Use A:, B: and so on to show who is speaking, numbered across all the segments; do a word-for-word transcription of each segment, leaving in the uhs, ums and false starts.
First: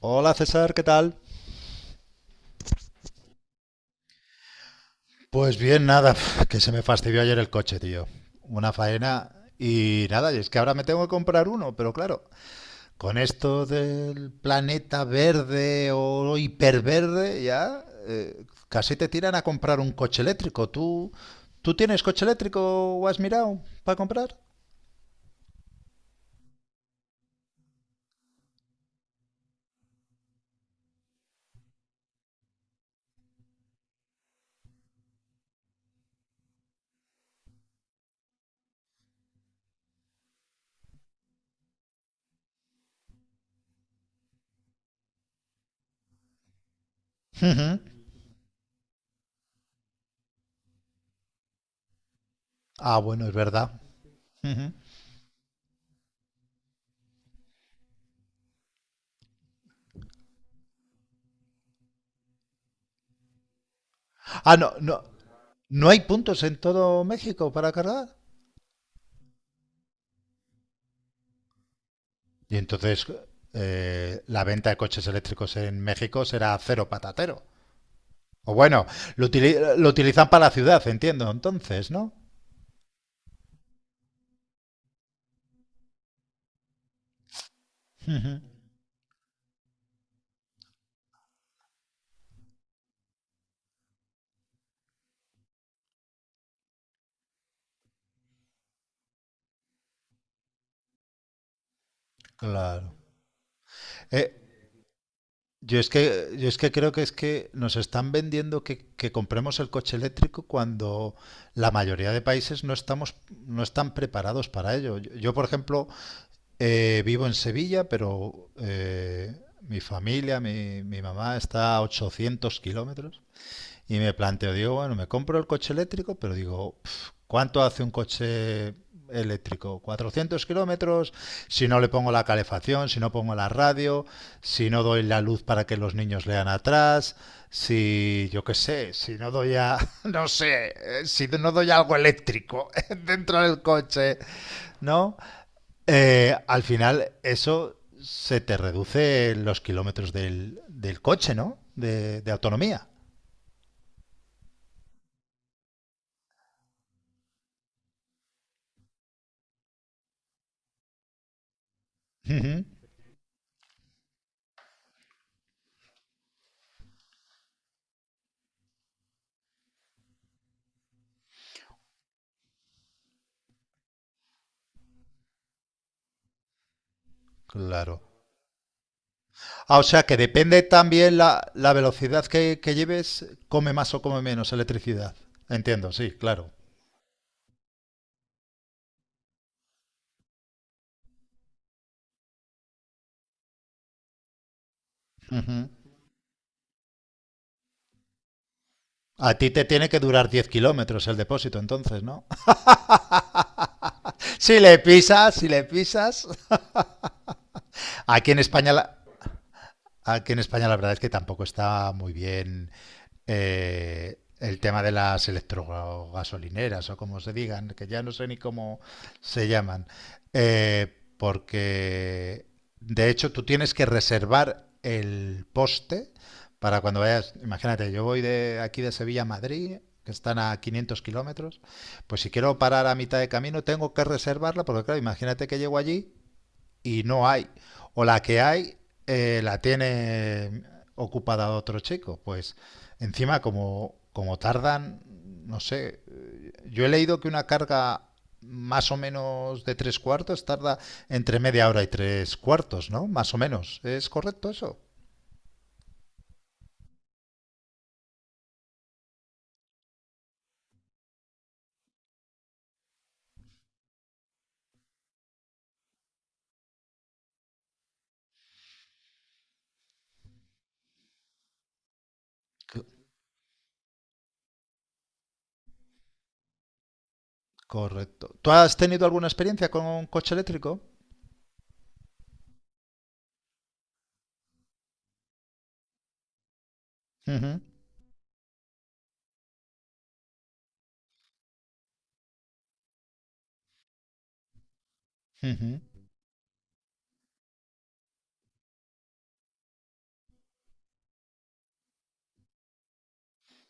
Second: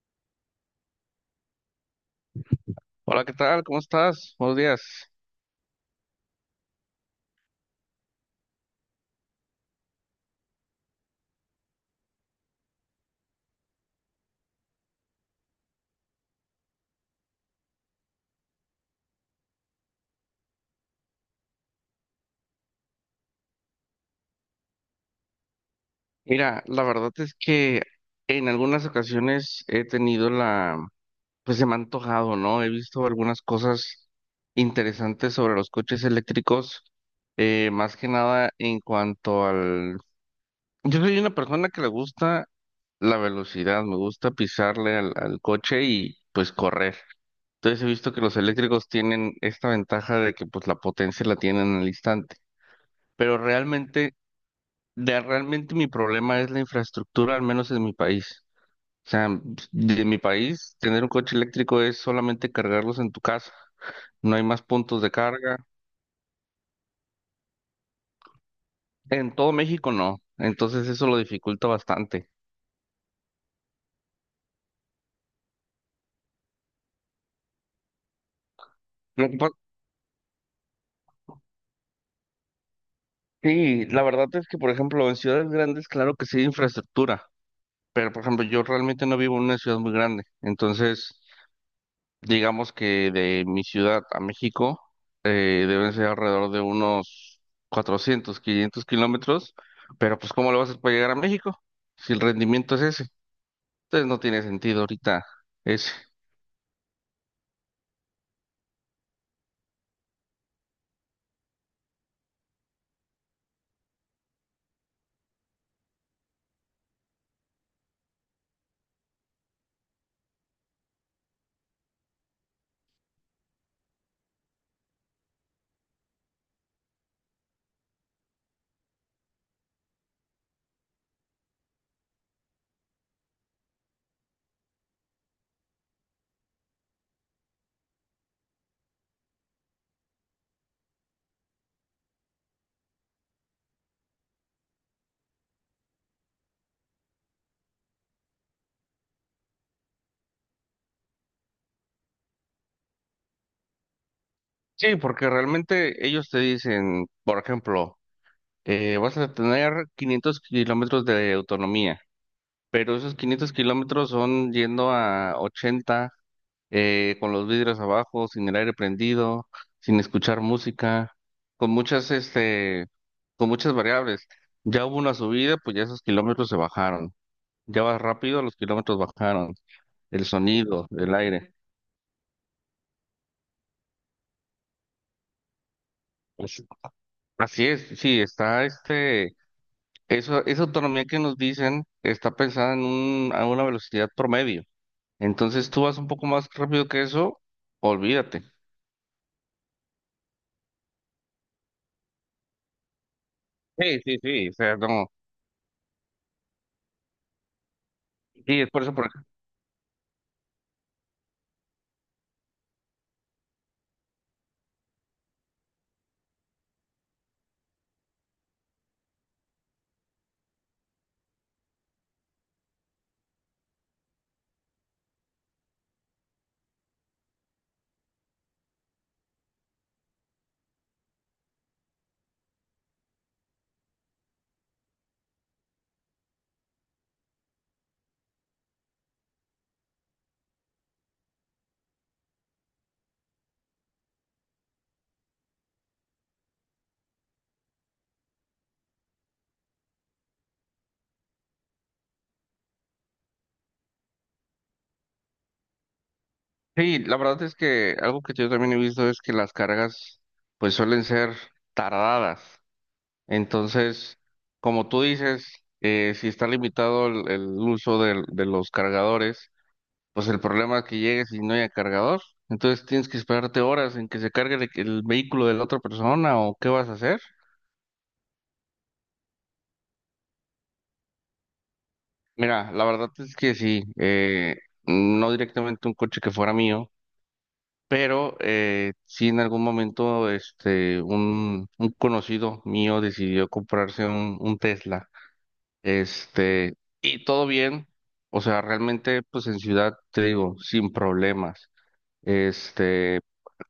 A: Hola César, ¿qué tal?
B: Hola, ¿qué tal? ¿Cómo estás? Buenos días.
A: Pues bien, nada, que se me fastidió ayer el coche, tío. Una faena y nada, y es que ahora me tengo que comprar uno, pero claro, con esto del planeta verde o hiperverde ya eh, casi te tiran a comprar un coche eléctrico. ¿Tú, tú tienes coche eléctrico o has mirado para comprar?
B: Mira, la verdad es que en algunas ocasiones he tenido la, pues se me ha antojado, ¿no? He visto algunas cosas interesantes sobre los coches eléctricos, eh, más que nada en cuanto al... Yo soy una persona que le gusta la velocidad, me gusta pisarle al, al coche y pues correr.
A: Ujú.
B: Entonces he visto que los eléctricos tienen esta ventaja de que pues la potencia la tienen al instante.
A: Ah, bueno, es
B: Pero
A: verdad.
B: realmente.
A: Ujú.
B: De realmente mi problema es la infraestructura, al menos en mi país. O sea, de mi país, tener un coche eléctrico es solamente cargarlos en tu casa. No hay
A: Ah,
B: más
A: no, no,
B: puntos de carga.
A: ¿no hay puntos en todo México para cargar?
B: En todo México no. Entonces eso lo dificulta bastante.
A: Y entonces eh, la venta de coches eléctricos en México será cero patatero. O bueno, lo,
B: Lo que pa-
A: utili- lo utilizan para la ciudad, entiendo, entonces, ¿no?
B: Sí, la verdad es que, por ejemplo, en ciudades grandes, claro que sí hay infraestructura. Pero, por ejemplo, yo realmente no vivo en una ciudad muy grande. Entonces, digamos que de mi ciudad a México eh, deben ser alrededor de unos cuatrocientos, quinientos kilómetros, pero pues ¿cómo lo vas a hacer para llegar a México si el rendimiento es
A: Claro.
B: ese? Entonces no
A: Eh,
B: tiene sentido ahorita
A: yo es
B: ese.
A: que, yo es que creo que es que nos están vendiendo que, que compremos el coche eléctrico cuando la mayoría de países no estamos, no están preparados para ello. Yo, yo, por ejemplo, eh, vivo en Sevilla, pero eh, mi familia, mi, mi mamá está a ochocientos kilómetros. Y me planteo, digo, bueno, me compro el coche eléctrico, pero digo, pf, ¿cuánto hace un coche eléctrico? Cuatrocientos kilómetros, si no le pongo la calefacción, si no pongo la radio, si no doy la luz para que los niños lean atrás, si yo qué sé, si no doy a, no sé, eh, si no doy algo eléctrico dentro del coche, ¿no? Eh, al final eso se te reduce los kilómetros del, del coche, ¿no? De, de autonomía.
B: Sí, porque realmente ellos te dicen, por ejemplo, eh, vas a tener quinientos kilómetros de autonomía,
A: Ujú.
B: pero esos quinientos kilómetros son yendo a ochenta. eh, con los vidrios abajo, sin el aire prendido, sin escuchar música, con muchas, este, con muchas variables. Ya hubo una subida, pues ya esos kilómetros se bajaron. Ya
A: Claro.
B: vas rápido, los kilómetros bajaron.
A: Ah, o sea que
B: El
A: depende
B: sonido, el
A: también la,
B: aire.
A: la velocidad que, que lleves, come más o come menos electricidad. Entiendo, sí, claro.
B: Pues, así es, sí, está este, eso, esa autonomía que nos dicen está pensada en un, a una velocidad promedio.
A: Ujú.
B: Entonces tú vas un poco más rápido que eso, olvídate.
A: A ti te tiene que durar diez kilómetros el depósito, entonces, ¿no?
B: Sí, sí, sí, o
A: Si
B: sea,
A: le
B: no.
A: pisas, si le pisas. Aquí en
B: Sí, es
A: España
B: por
A: la-
B: eso, por
A: Aquí en España la verdad es que tampoco está muy bien eh, el tema de las electrogasolineras o como se digan, que ya no sé ni cómo se llaman, eh, porque de hecho tú tienes que reservar el poste para cuando vayas, imagínate, yo voy de aquí de Sevilla a Madrid, que están a quinientos kilómetros, pues si quiero parar a mitad de camino tengo que reservarla, porque claro, imagínate que llego allí y no hay. O la que hay eh, la tiene ocupada otro chico. Pues encima como, como tardan, no sé, yo he leído que una carga más o menos de tres cuartos tarda entre media hora y tres cuartos, ¿no? Más o menos. ¿Es correcto eso?
B: Sí, la verdad es que algo que yo también he visto es que las cargas pues suelen ser tardadas. Entonces, como tú dices, eh, si está limitado el, el uso del- de, los cargadores, pues el problema es que llegues y no haya cargador. Entonces
A: Co-
B: tienes que esperarte horas en que se cargue el, el vehículo de la otra persona o qué vas a hacer.
A: Correcto. ¿Tú has tenido alguna experiencia con un coche eléctrico?
B: Mira, la verdad es que sí, eh, no directamente un coche que fuera mío.
A: Ujú,
B: Pero eh, sí en algún momento este un, un conocido mío decidió comprarse un, un Tesla.
A: ujú,
B: Este, y todo bien. O sea, realmente, pues en ciudad, te digo, sin problemas. Este,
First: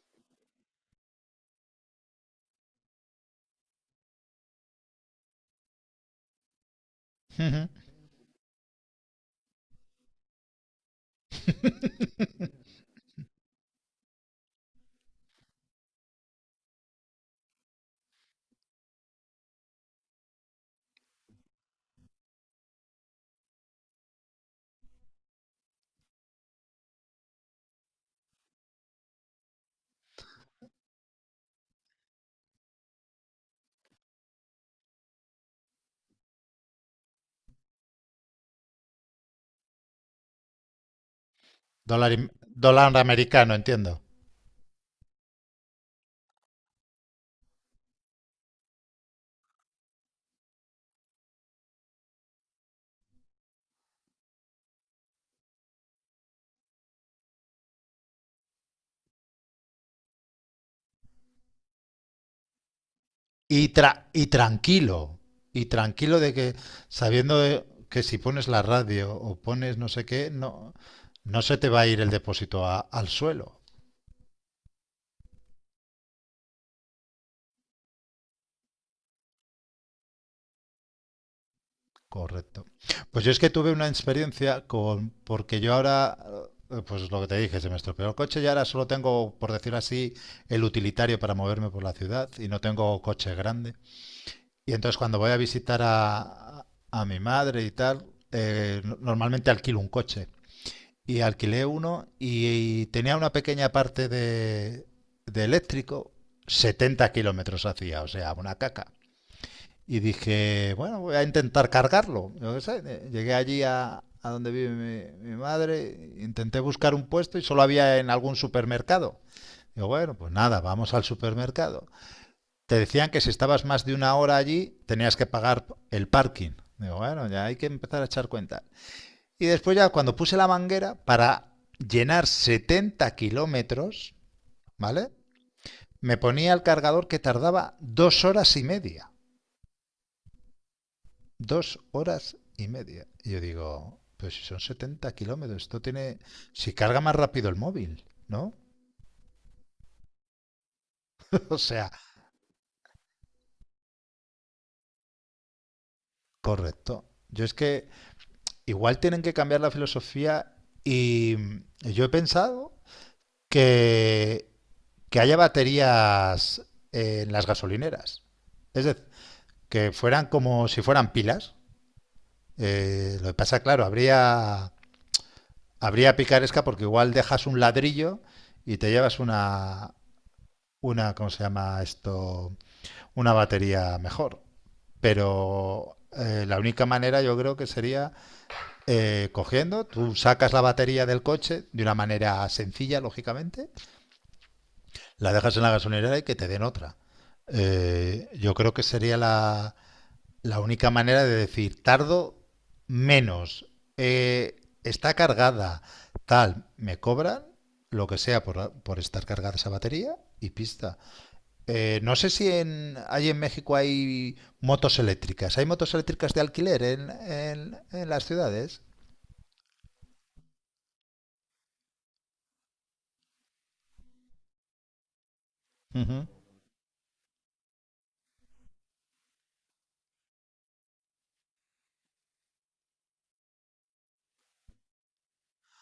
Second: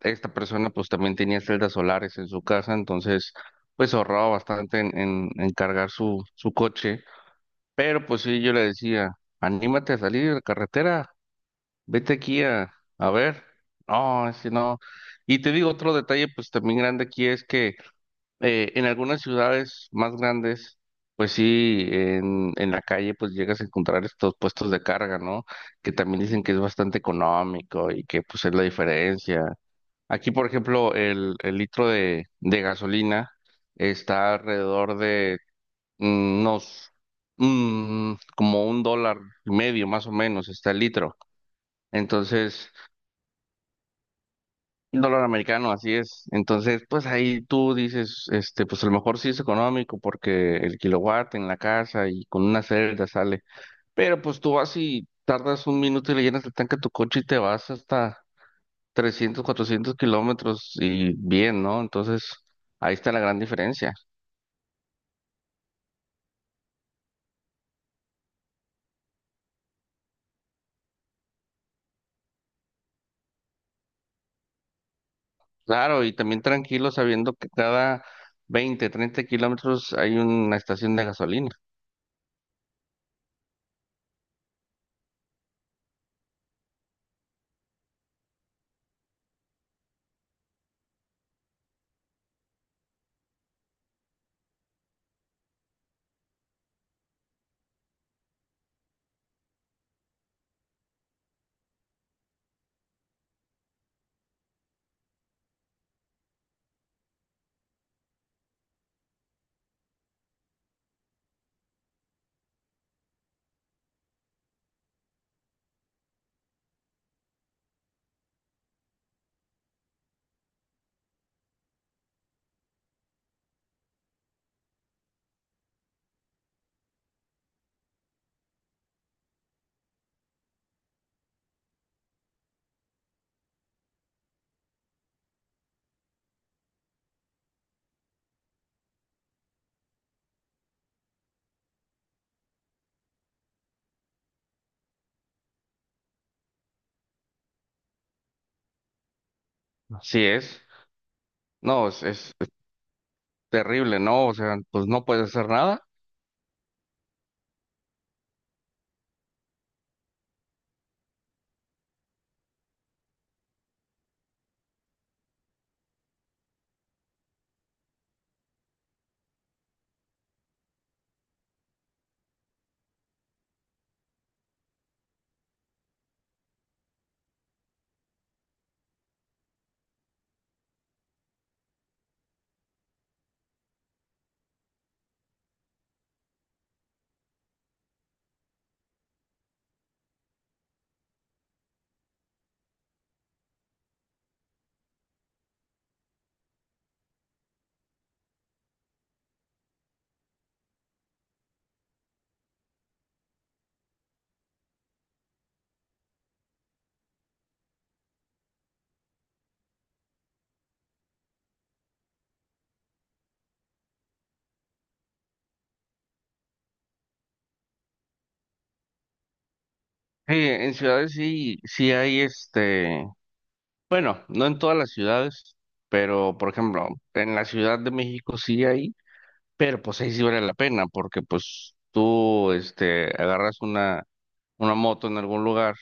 B: Esta persona pues también tenía celdas solares en su casa, entonces pues ahorraba bastante en, en, en cargar su, su coche.
A: ujú.
B: Pero pues sí, yo le decía, anímate a salir a la carretera, vete aquí a, a ver. No, si no. Y te digo otro detalle, pues también grande aquí es que eh, en algunas ciudades más grandes, pues sí, en, en la calle pues llegas a encontrar estos puestos de carga, ¿no? Que también dicen que es bastante económico y que pues es la diferencia. Aquí, por ejemplo, el, el litro de, de gasolina está alrededor de mm, unos, mm, como un dólar y medio más o menos, está el litro.
A: dólar, im-
B: Entonces,
A: dólar americano, entiendo.
B: un dólar americano, así es. Entonces, pues ahí tú dices, este, pues a lo mejor sí es económico porque el kilowatt en la casa y con una celda sale. Pero pues tú vas y tardas un minuto y le llenas el tanque a tu coche y te vas hasta trescientos cuatrocientos kilómetros y bien, ¿no? Entonces, ahí está la gran
A: Y,
B: diferencia.
A: tra- y tranquilo, y tranquilo de que sabiendo de- que si pones la radio o pones no sé qué, no, no se te va a ir el depósito a- al suelo.
B: Claro, y también tranquilo sabiendo que cada veinte treinta kilómetros hay una estación de gasolina.
A: Correcto. Pues yo es que tuve una experiencia con, porque yo ahora, eh, pues lo que te dije, se me estropeó el coche y ahora solo tengo, por decir así, el utilitario para moverme por la ciudad y no tengo coche grande. Y entonces cuando voy a visitar a, a mi madre y tal, eh, no- normalmente alquilo un coche. Y alquilé uno y, y tenía una pequeña parte de, de eléctrico, setenta kilómetros hacía, o sea, una caca. Y dije, bueno, voy a intentar cargarlo. Yo qué sé, eh, llegué allí a, a donde vive mi, mi madre, intenté buscar un puesto y solo había en algún supermercado. Digo, bueno, pues nada, vamos al supermercado. Te decían que si estabas más de una hora allí, tenías que pagar el parking. Digo, bueno, ya hay que empezar a echar cuenta. Y después ya cuando puse la manguera para llenar setenta kilómetros, ¿vale? Me ponía el cargador que tardaba dos horas y media. Dos horas y media. Y yo digo, pues si son setenta kilómetros, esto tiene... Si carga más rápido el móvil, ¿no?
B: Así es.
A: O
B: No,
A: sea,
B: es, es es terrible, ¿no? O sea, pues no puedes hacer nada.
A: correcto. Yo es que igual tienen que cambiar la filosofía y yo he pensado que, que haya baterías en las gasolineras. Es decir, que fueran como si fueran pilas. Eh, lo que pasa, claro, habría, habría picaresca porque igual dejas un ladrillo y te llevas una, una ¿cómo se llama esto? Una batería mejor. Pero eh, la única manera yo creo que sería eh, cogiendo, tú sacas la batería del coche de una manera sencilla, lógicamente, la dejas en la gasolinera y que te den otra. Eh, yo creo que sería la, La única manera de decir tardo menos, eh, está cargada, tal, me cobran lo que sea por, por estar cargada esa batería y pista. Eh, no sé si en, hay en México hay motos eléctricas. ¿Hay motos eléctricas de alquiler en, en, en las ciudades?
B: Sí, en ciudades sí, sí hay este, bueno, no en todas las ciudades,
A: Ujú.
B: pero por ejemplo, en la Ciudad de México sí hay, pero pues ahí sí vale la pena, porque pues tú este agarras una, una moto en algún lugar,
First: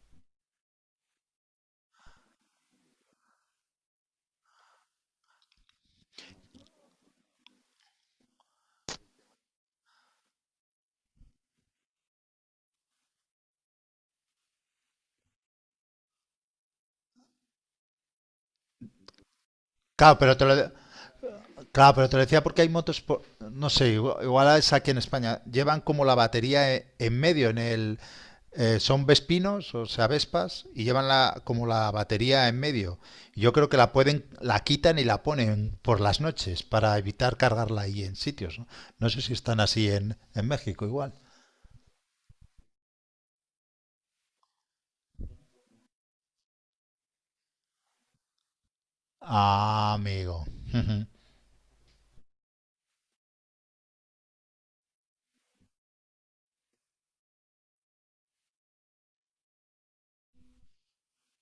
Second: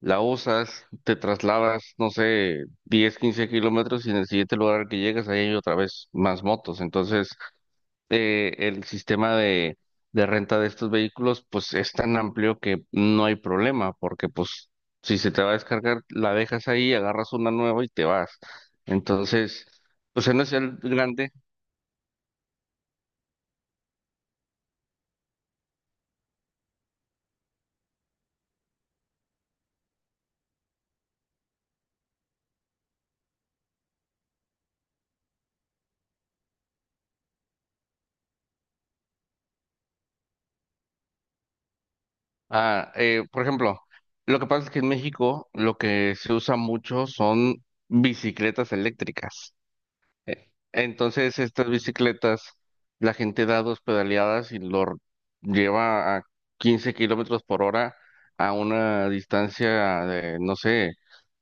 B: la usas, te trasladas, no sé, diez, quince kilómetros y en el siguiente lugar al que llegas ahí hay otra vez más motos. Entonces, eh, el sistema de, de renta de estos vehículos pues es tan amplio que no hay problema, porque pues si se te va a descargar, la dejas ahí, agarras una nueva y te vas. Entonces,
A: Claro,
B: pues
A: pero
B: en
A: te lo,
B: ese grande,
A: Claro, pero te lo decía porque hay motos, por- no sé, igual, igual es aquí en España, llevan como la batería e- en medio, en el, eh, son vespinos, o sea, vespas, y llevan la, como la batería en medio. Yo creo que la pueden, la quitan y la ponen por las noches para evitar cargarla ahí en sitios, ¿no? No sé si están así en, en México igual.
B: ah, eh, por ejemplo, lo que pasa es que en México lo que se usa mucho son bicicletas eléctricas.
A: Ah, amigo.
B: E-
A: Ujú.
B: Entonces, estas bicicletas, la gente da dos pedaleadas y lo r- lleva a quince kilómetros por hora a una distancia de, no sé,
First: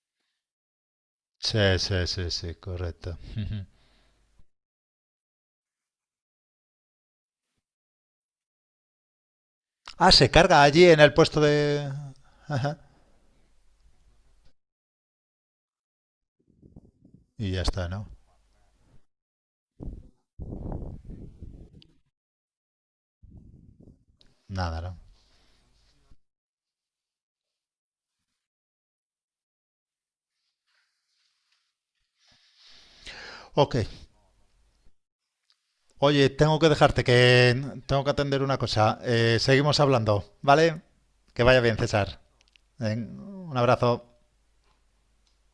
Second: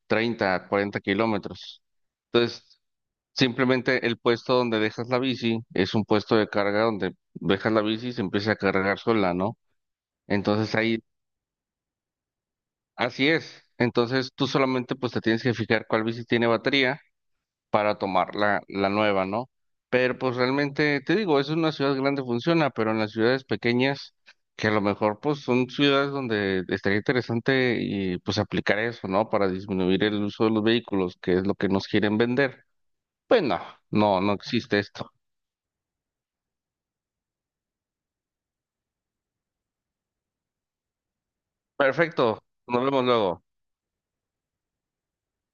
B: treinta, cuarenta
A: Sí,
B: kilómetros.
A: sí, sí, sí,
B: Entonces,
A: correcto. Ujú.
B: simplemente el puesto donde dejas la bici es un puesto de carga donde dejas la bici y se empieza a cargar sola, ¿no?
A: Ah, se carga
B: Entonces
A: allí
B: ahí,
A: en el puesto de... Ajá.
B: así es. Entonces tú solamente pues te tienes que fijar cuál bici tiene batería
A: Y ya está,
B: para
A: ¿no?
B: tomar la, la nueva, ¿no? Pero pues realmente, te digo, es una ciudad grande funciona, pero en las ciudades pequeñas, que a
A: Nada,
B: lo
A: ¿no?
B: mejor pues son ciudades donde estaría interesante y pues aplicar eso, ¿no? Para disminuir el uso de los vehículos, que es lo que nos quieren vender. Pues no,
A: Ok,
B: no, no existe esto.
A: oye, tengo que dejarte que tengo que atender una cosa. Eh, seguimos hablando, ¿vale? Que vaya bien, César.
B: Perfecto, nos vemos
A: Ven,
B: luego.
A: un abrazo.